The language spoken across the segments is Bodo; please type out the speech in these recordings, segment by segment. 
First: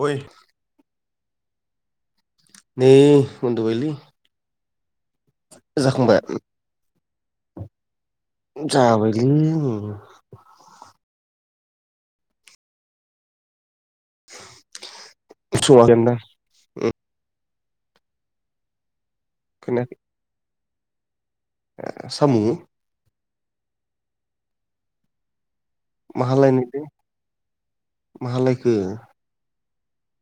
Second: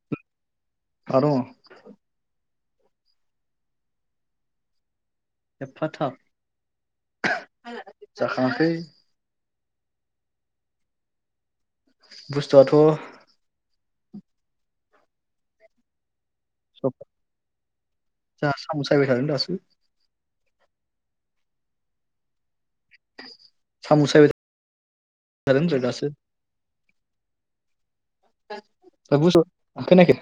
अय आर' नै उन्दुबायलै। एफा थाब जाखांबाय। जाखाङाखै जाबायलै उम। उम। बुस्थुआथ' [inaudible] जोंहा साम' सायबाय थादों दासो। खोनायाखै साम' साम' सायबाय थादों जों दासो माहा लायनायलै माहा लायखो [unintelligible] खोनायाखै?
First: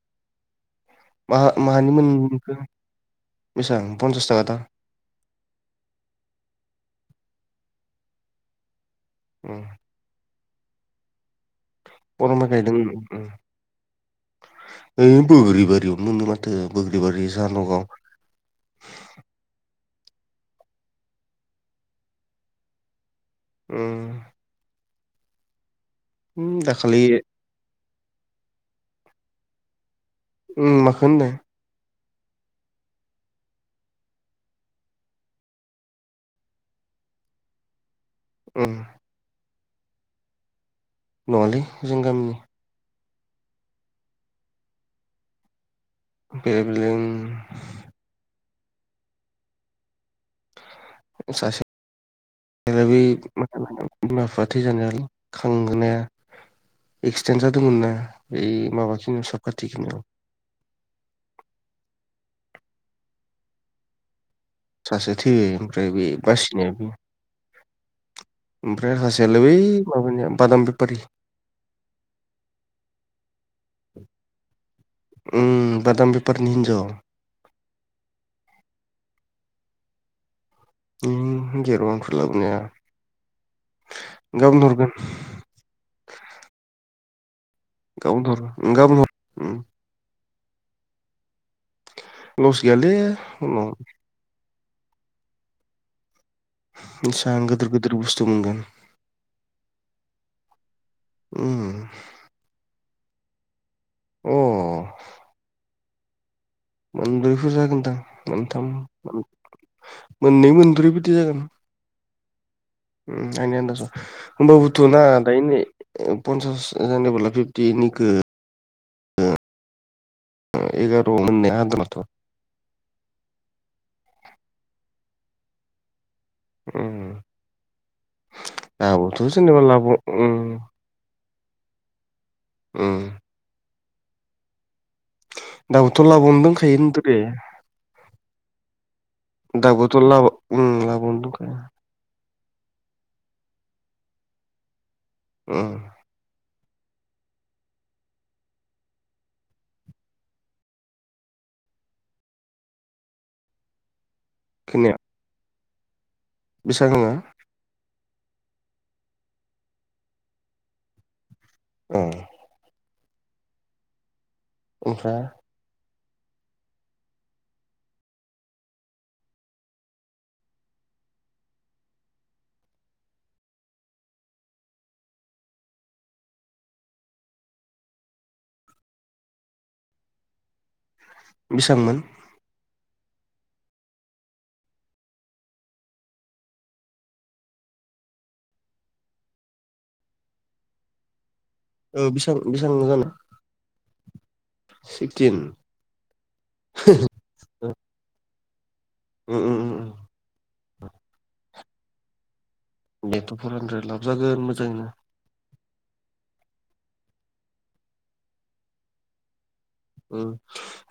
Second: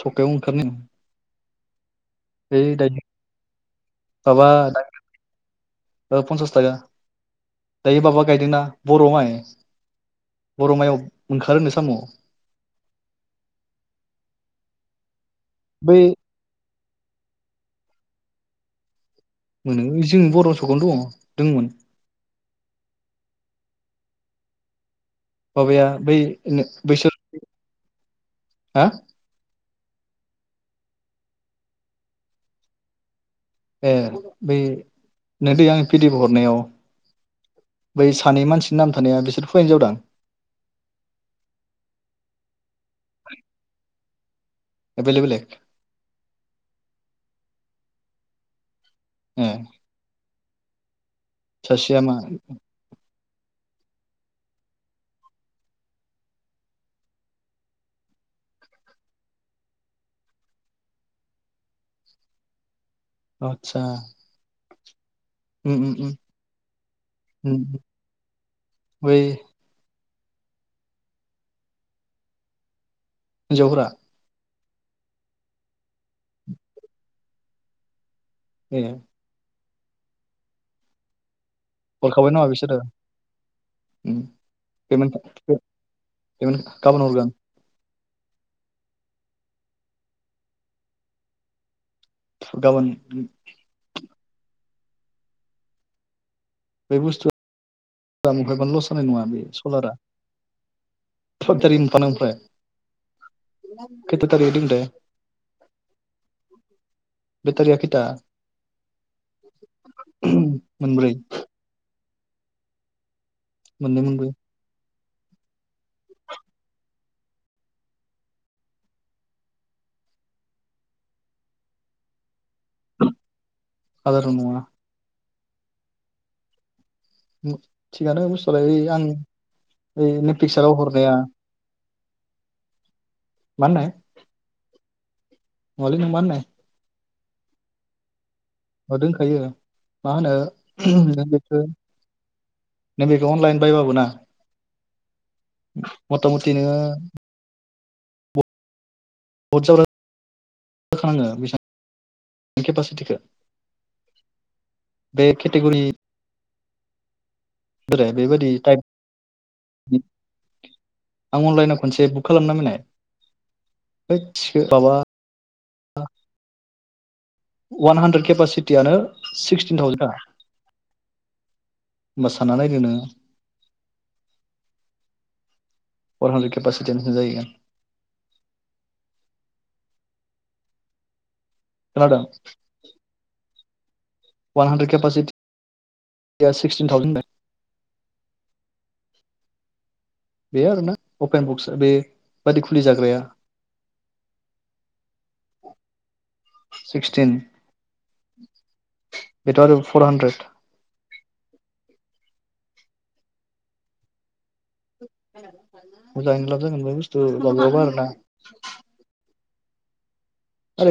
सखायाव ओंखारनो माहा माहानि मोनखो है दायो बेसेबां पन्सास थाखा दा? ओ पनसास थाखा। दायो माबा गायदोंना बर' माय। उम, बर' माइयाव ओंखारोनो साम' बर'माय गायदों ओ बोरि बै बोरियावनो मोनो माथो बोग्रिबारि जाहा नगाव [unintelligible] उम माबाया बै नो दाखालि बैसोर हो उम माखो होनदों ए बै नों दै आं पिडि एफ हरनायाव बै सानै मानसिनि नाम थानाया बिसोर हौवा हिन्जाव दां नङालै जों गामिनि [unintelligible] एभेलएबोल ए [unintelligible] उम सासे दालायबै बिमा बिफा थैजानायालाय खांहोनाया एक्सिडेन्ट जादोंमोन ना एै माबााखिनि सब खाथिखिनियाव [unintelligible] आदसा सासे थोयो उम ओमफ्राय उम बे उम बासिनाया बे उम, ओमफ्राय सासेयालाय बै माबानिया बादाम बेफारि हिन्जावफोरा उम बादाम बेफारिनि हिन्जाव ए [unintelligible] गाबोन हरगोन खाबोन हरगोन गाबोनहर उम गाबोन हर उम लस गाबोन गैयालै उनाव बे बिसां बुस्थुआ गिदिर गिदिर [unintelligible] खैथा उम टारिख आव अ दङ थाय मोनब्रैफोर जागोनदां खैथा मोनथाम मोन मोननै मोनब्रै बिदि जागोन उम आंनि आनदासाव मोननै मोनब्रै होमबाबोथ' थ' ना दायोनै पन्सास जानेबोला बिब्दि गो [unintelligible] आदाराव नङा उम उमथिगानो बुस्थुलाय आं दाबोथ' जेनेबा लाब ओइ उम नेप्लिक्साराव हरनाया उम माहोनाय दउथ' लाबावनो दंखायो होनदोरे अ दोनखायो दाबोथ' मा ला लाबोनो दंखायो नैबेखौ अनलाइन बायबाबो ना उम मथा मथि नोङो बत जावखाङो बे केपासिटिखौ खोनाया खेटेगुरि बेसांहोआ बोरो बेबायाददि थायफ आं अनलाइनाव अ खनसे बुक खालामना होनाय होथ थिखो माबा ओमफ्राय ओं अवान हान्द्रेड केपासिटियानो सिक्सटिन थावजेन आ होमबा सानना नायदोनो नोंङो फर हानद्रेद केपाससिथिया बेसां जाहैगोन बेसांमोन खोनादों वान हान्ड्रेड केपटिक्सटिज [unintelligible] बे आरोना अपेन बक्सआ ओ बेसां बेबादि खुलि जाग्राया सिक्टिन सिक्सटिन बेथ फर हान्ड्रेड बेथ' फरहानद्रेथ लाबजागोन मोजाङैनो मोजां लाब जागोनुथु आरो ना उम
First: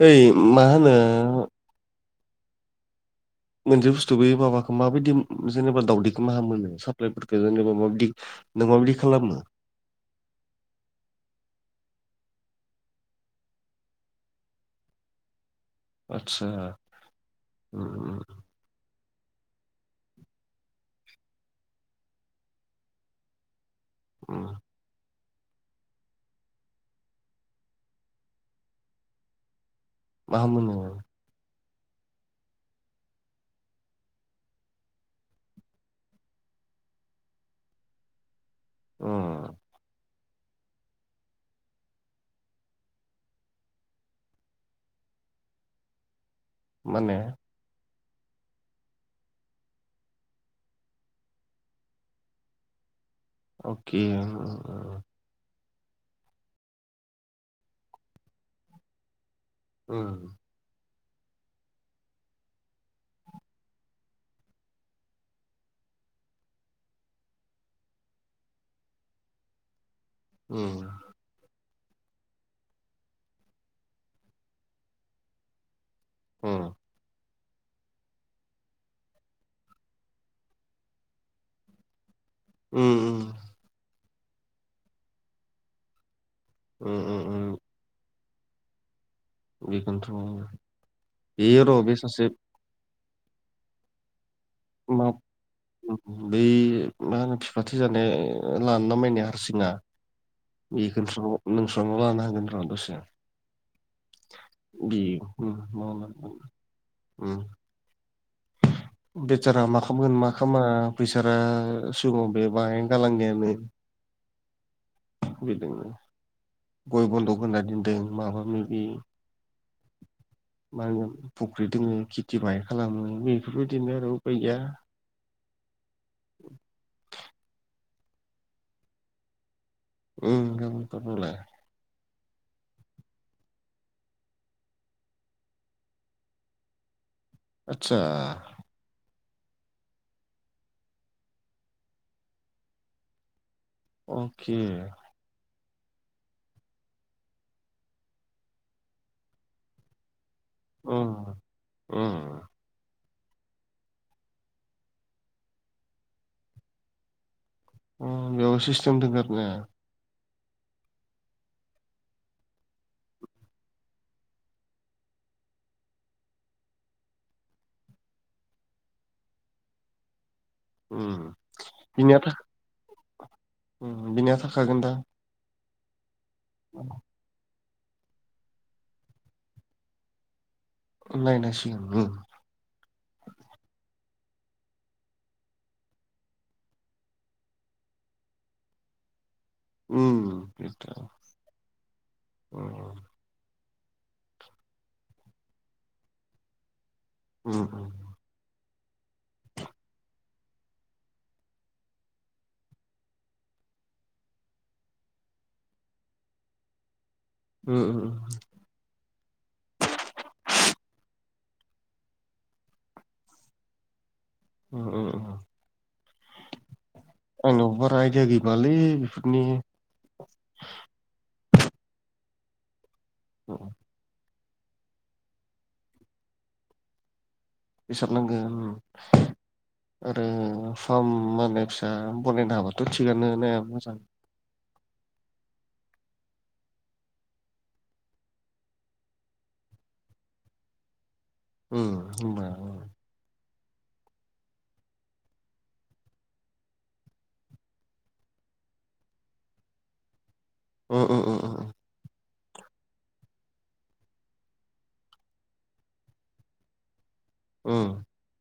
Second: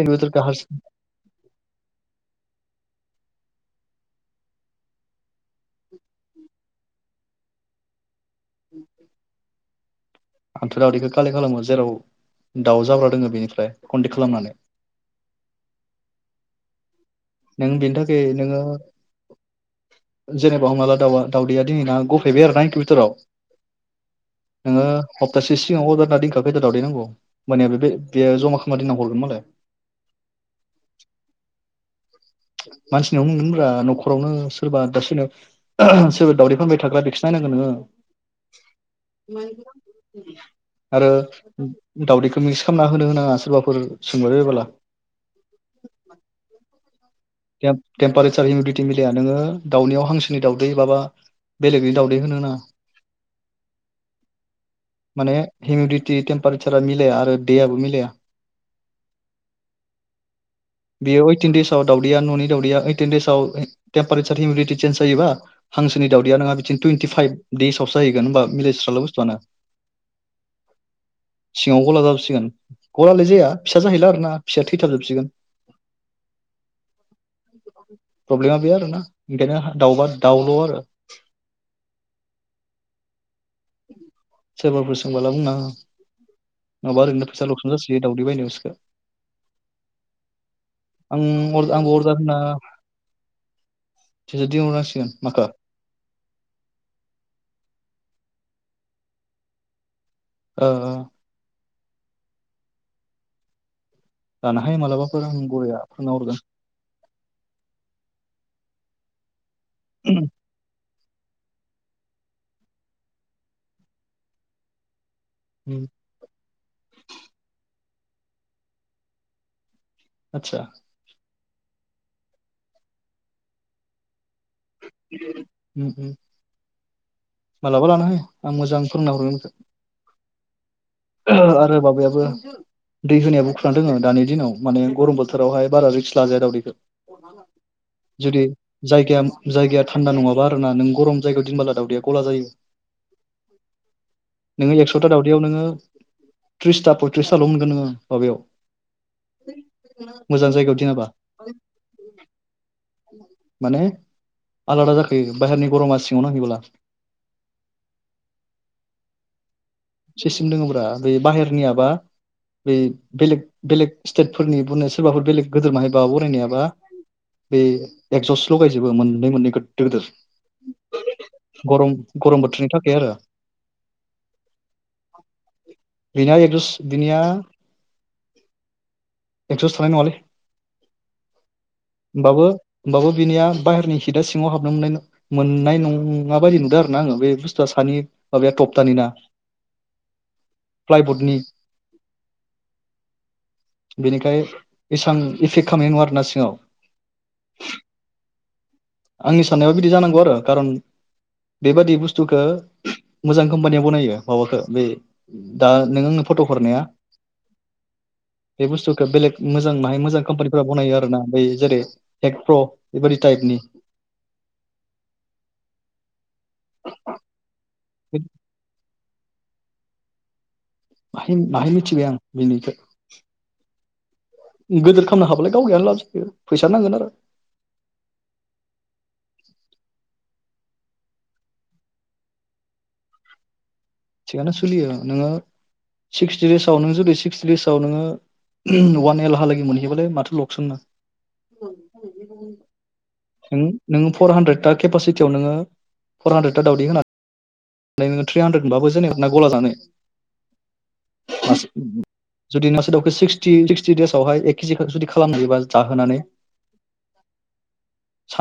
ओइ मा हारसिं होनो मोनसे बुस्थु बे माबाखौ माबायदि जेनेबा दावउदैखौ मा मोनो साप्लायफोरखौ जेनेबा माबायदि नों माबायदि खालामो आंथ' दावदैखौ कालेक्ट खालामो जेराव दाउ जाब्रा दोङो बेनिफ्राय कन्टेक्ट खालामनानै [inaudible] आतसा नों बे थाखाय नोङो जेनेबा हमनाला दाउ दावदैया दिनैनना गफैबाय आरो ना इक बिथटोराव उम नोंङो हप्तासे सिगाङाव अर्दार होनना दिंखा खैदा दावदैनांगौ मोनया बे बेयो जमा खालामना होनना हरगोन मालाय मा मोनो मानसिनावनो मोनगोनब्रा न'खरावनो सोरबा दा सोरनि सोरबा दावदै फानबाय थाग्रा बेखौ नोंङो उम आरो दावदैखौ मिक्स खालामना होनो होनाङा सोरबाफोर सोंबबाय बयबोला [inaudible] माने टेम्पारेसार हिउमिडटि मिलाया नोङो दाउनियाव हांसोनि दाउदै बाबा बेलेगनि दावउदै होनो नाङा अके हिउमिदिटि टेम्पारेसारा मिलाया आरो दैयाबो मिलाया उम बेयो ओइटिन देसआव दावदैया न'नि दावदैया ओइटिन दसाव मपारेसार हउमिटि चेन्स जायोा हांसोनि दावदैया नङा टुइन्टिफाइभ देसआवसोहैोन होनोमबा मिलायस्रला बुथुआनो उम सिङाव गला जाबोबसिगोन गलालाय जाया फिसा जाहैला आरोना फिसाया थैथाबजोबसिगोन अ प्रब्लेमा बे आरोना [unintelligible] दाउबा दाउल' आरो [inaudible] उम उम सोरबाफोर सोंबाला बुंना हो उम नङाबा ओरैनो फैसा उम लकसन जासिगोन दावदै बायनाय बिसोरखौ बेखौनोथ' बे आं र' बे आंबो अर्डार सासे होना दिहुननांसिगोन माखो बै मा होनो फिफा थैजानाय लान नामायनाय हारसिङा ओ बेखौस' नों [unintelligible] हागोनर' दसे लाना हाय बि मालाबाफोर आं बरिया फोरोंना बेसारा मा खालामामोन मा हरगोन खालामा बेसारा सिगाङाव बे बाहाय गालांनायानो बेजोंनो गय बन्दक होना दोनदों माबा माबि आदसा मा होनो फुख्रि दोङो खेथि बाहाय खालामो बेफोरबायदिनो आरो उपाय गैया। उम उम लाबा लानो हायो आं मोजां फोरोंना हरगोन नोंखो। उम गाबोनफोरनोलाय माबायाबो दै होनायाबो खोथा दोङो दानि दिनाव माने गरम बोथोरावहाय बारा रिक्स लाजाया दावदैखो आतसा जुदि जायगाया जायगाया थान्दा नङाबा आरो ना नों गरम जायगायाव दिनबोला दावदैया गला जायो। अके नोङो एक्स'था दावदैयाव नोङो थ्रिसता पयथ्रिसताल' मोनगोन नोङो माबायाव मोजां जायगायाव दिनाबा। उम उम माने आलादा जाखायो बाहेरनि गरमा सिङाव नांहैब्ला। अ बेयाव सिस्टेम दोङो आरो ना? सेस्टिम दङ' ब्रा बे बाहेरनियाबा बे बेलेग बेलेग स्टेटफोरनि बुंनाय सोरबाफोर बेलेग गोदोर बाहायबा बनायनायाबा बे एकजसटल' लगायजोबो मोननै मोननै गोदोर गोदोर। उम गरम बिनिया था गरम बोथोरनि थाखाय आरो। बिनिया थाखागोन दा? बिनिया एकज'स बिनिया एकजस थानाय नङालै। नायनांसिगोन उम होनबाबो होनबाबो बिनिया बाहेरनि सिङाव हाबनो मोननाय मोननाय नं ङा माबायदि नुदों आरो ना आङो बे बुस्थुआ सानि माबाया थकतानि ना प्लाइबर्डनि उम बेनिखाय एसां इफेक्ट खालामनाय नङा आरो ना सिङाव। उम आंनि साननायाबा बिदि जानांगौ आरो खारन बेबादि बुस्थुखो मोजां कम्पानियाव बनायो माबाखौ बे दा नों आंनो फट' हरनाया उम बे बुस्थुखौ बेलेग मोजां माहाय मोजां कम्पानिफोराव बनायो आरो ना। बि जेरै हेकप्र' बेबायादि टाइपनि। उम आंनावबो बारा आयदा गैबाङालै बिफोर नि। बाहाय बाहाय मिथिबाय आं बिनखो [unintelligible] गोदोर खामनो हाबालाय गावगायानो लाब जायो फैसा नांगोन आरो। फोसाबो नांगोन उम। आरो फार्म मा होनो फिसा बनायनो हाबाथ' थिगानो नायाबो मोजां। थिगानो सोलियो नोङो सिक्सटि देसाव नों जुदि सिक्सटि देसाव नोङो अवान एलहा लागि मोनहै बालाय माथो लगसन ना? उम होमबा नों नोङो फर हान्द्रेट ता केपासिटियाव नोङो फर हान्द्रेद ता दावदै होना नै नोङो थ्रि हान्द्रेद मोनबाबो जोंनिखौ ना गला जानो उम उम उम उम जुदि मासे दावखौ सिक्सटि सिक्सटि देसावहाय एक केजि जुदि खालामनो हायोबा जाहोनानै [inaudible] उम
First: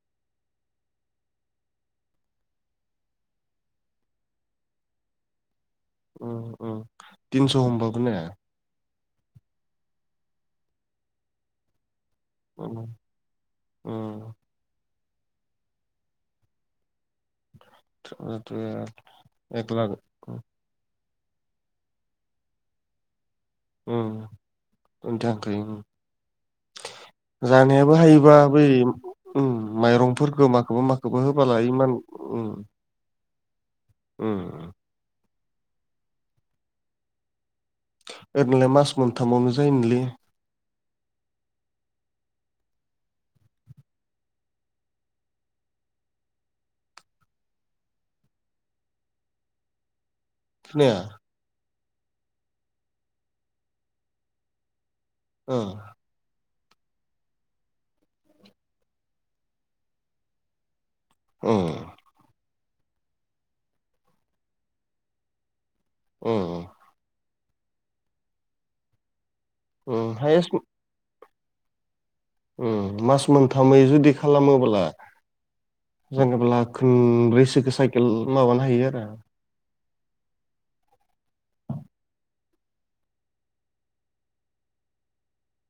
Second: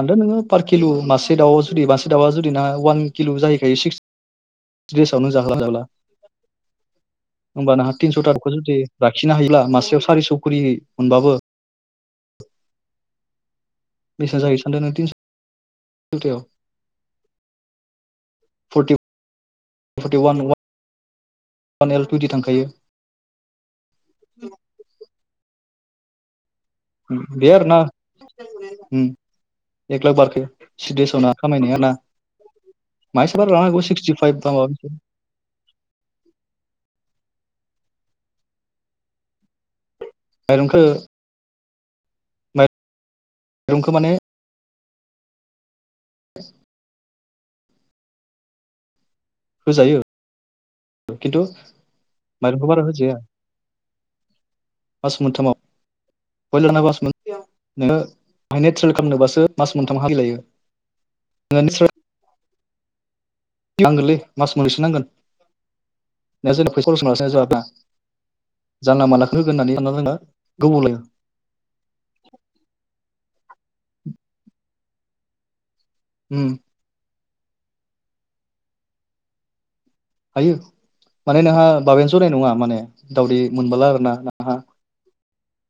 दा नोङो पार केलु मासे दाउआ जुदि मासे दाउआ जुदि नोंहा अवान किल जाहैखायो सिक्सटि देसावनो जाहला जला उम उम तिनस' ओमबा नोंहा होनबाबो ने तिनस' ता दावखौ जुदि लाखिनो हायोब्ला मासेयाव सारिस' खरि मोनबाबो उम बेसे जाहैयो सानदों नों तिनसतायाव? थ थ एक लाख' अवान एल टुयेनति थांखायो ओम ओं थांखायो ओं बे आरो ना हायोबा बै ओम उ एख लाख बारखो माइरंफोरखौ माखौबा माखौबा सिदेसावना होबालाय खामायनाया ना इमान उ उ [unintelligible] ओरैनोलाय मास मोनथामावनो जायोमोनलै माइरंखौ रुमखौ माने [unintelligible] होजायो खोनाया [inaudible] खिन्थु माइरंखौ बारा होजाया फास ओ मोनथामाव बयलाना बास मोन नोङो ट्रेल खालामनोबासो मास मोनथाम हा‌ लागै लायो औ नांगोलै मास मोननैसो नांगोन ओ दा जोंनो फैसा लस [unintelligible] [unintelligible] जानला मानलाखौ होगोन होननानै सानना ओ जोङो गोबाव लायो ओम मास मोनथामै जुदि खालामोब्ला उम जेनेब्ला खनब्रैसोखौ साइकेल माबानो हायो आरो हायो माने नोंहा बाबायानो जनाय नङा माने दावदै मोनबोला आरो ना नोंहा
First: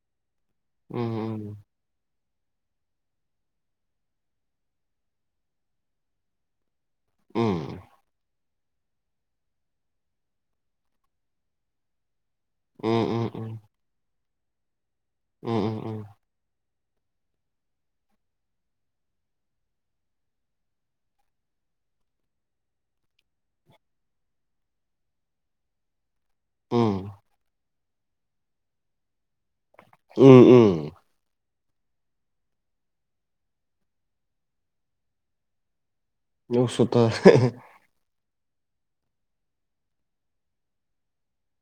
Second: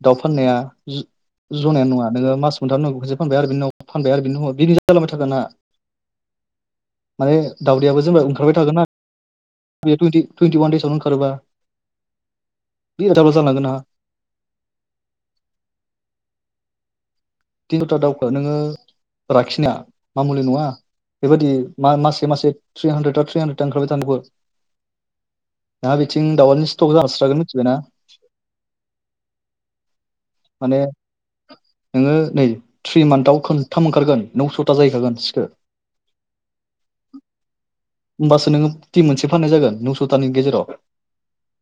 दाउ फाननाया उ ज जनायानो नङा नोङो मास मोनथामनि उनाव खेबसे फानबाय आरो बिनि उाव फानबाय आरो बिनि उनाल बिदि जालाबाय थागोन नोंहा माने उ दावदैआबो जेनबा ओंखारबाय थागोना टुइन्टि टुइन्टि अवान देसावनो ओंखारोबा उ [unintelligible] ओम ओम ओम थिनस'ता दाउखौ नोङो राखिनाया मामुलि नङा बेबायदि मा मासे मासे थ्रि हान्द्रेद ता थ्रि हान्द्रेद ता ओंखारबाय थानांगौ नोंहा बिथिं दाउ आनो स्टक जास्रागोन मिथिबायना उम उम माने नोङो नै थ्रि मान्थाव खोनथाम ओंखारगोन नौस'था जाहैखागोन सिखो नौस' ता होमबासो नोङो टिम मोनसे फाननाय जागोन नौस'तानि गेजेराव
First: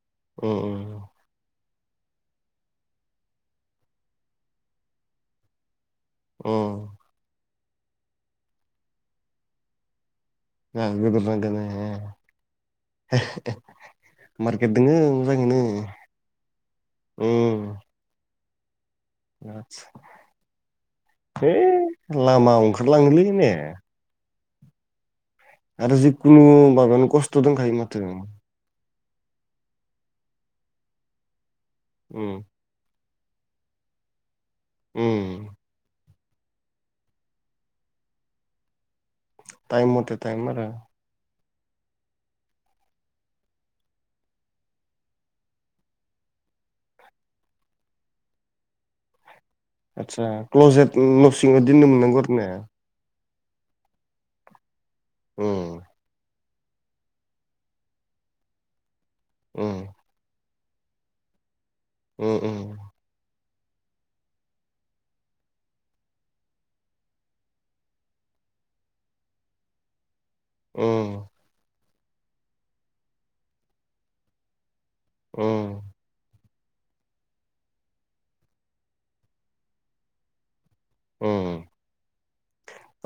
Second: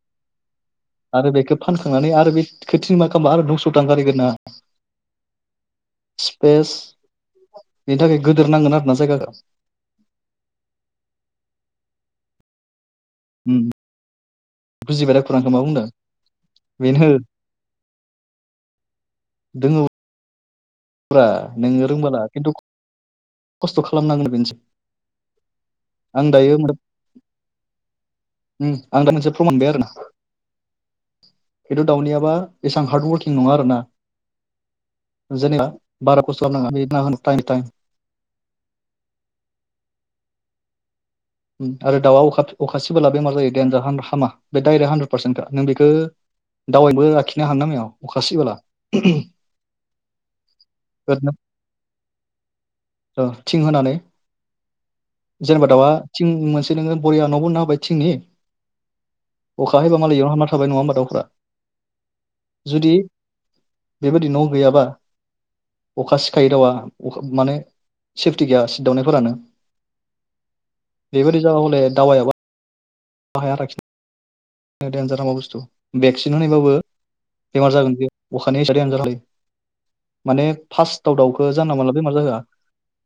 उम उम आरो उम बेखौ फानखांनानै आरो बे खोथिनि मा खालामबा आरो नौस' ता ओंखारहैगोन नोंहा अ स्पेस बेनि थाखाय गोदोर नांगोन आरो ना जायगाखौ गोदोर नांगोन ए ए हे उम मार दोङो बुजिबाय दा मोजां खुरांखौ ओयनो मा बुंदों बेनो ओम दोङोब्रा [inaudible] है नोङो रोंबोला खिन्थु लामाव ओंखारलाङोलै ने खस्थ' खालामनांगोन बेनोसै आरो आं जिखुनु दायो उम बागानाव कस्थ दंखायो माथो आं दा मोनसे फ्रम मोनबाय आरोना खिनथु दाउनियाबा उम एसां हार्द वर्क नङा आरोना उम जेनेबा बारा खस्ट' खालामनांगा [unintelligible] टाइम मथे टाइम आरो आरो दाउआ अखा अखासिबोला बेमार जायो देनजार हामा हामा बे दाइरेक्ट हानद्रेद पारसेन्टखा नों बेखौ दावायाबो लाखिनो हानो नायगिरा अखा सिबोला आदसा क्लजेट [unintelligible] दोननो मोननांगौ आरो ना औ थिं होनानै जेनेबा उम दाउआ थिं मोनसे नोङो बरिया न' बानायना होबाय थिंनि उम अखा हाबा मालाय बेयावनो हाबना थाबाय नङा होमबा दाउफ्रा उम उम जुदि बेबायदि न' गैयाबा अखा सिखायो दाउवा अ माने सेफटि गैया सिदावनायफोरानो उम बेबायदि जाबा हले दावायाबा हाया लाखिनो देनजार हामा बस्थु उम भेक्सिन होनायबा बो बेमार जागोन बे अखानि [unintelligible] माने फार्स्ट दाव दावखौ उम जाना मोनला बेमार जाहोआ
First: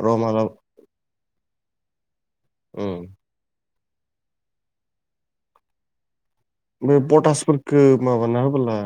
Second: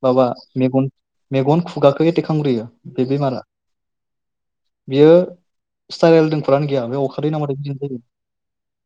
र' माबा मालाबा मेगन मेगन खुगाखौ एटेक खामग्रोयो उम बे बेमारा बियो स्टाइरलदों [unintelligible] गैया बे अखादै नांबाथाय बिदिनो पटासफोरखो जायो। माबाना होबोला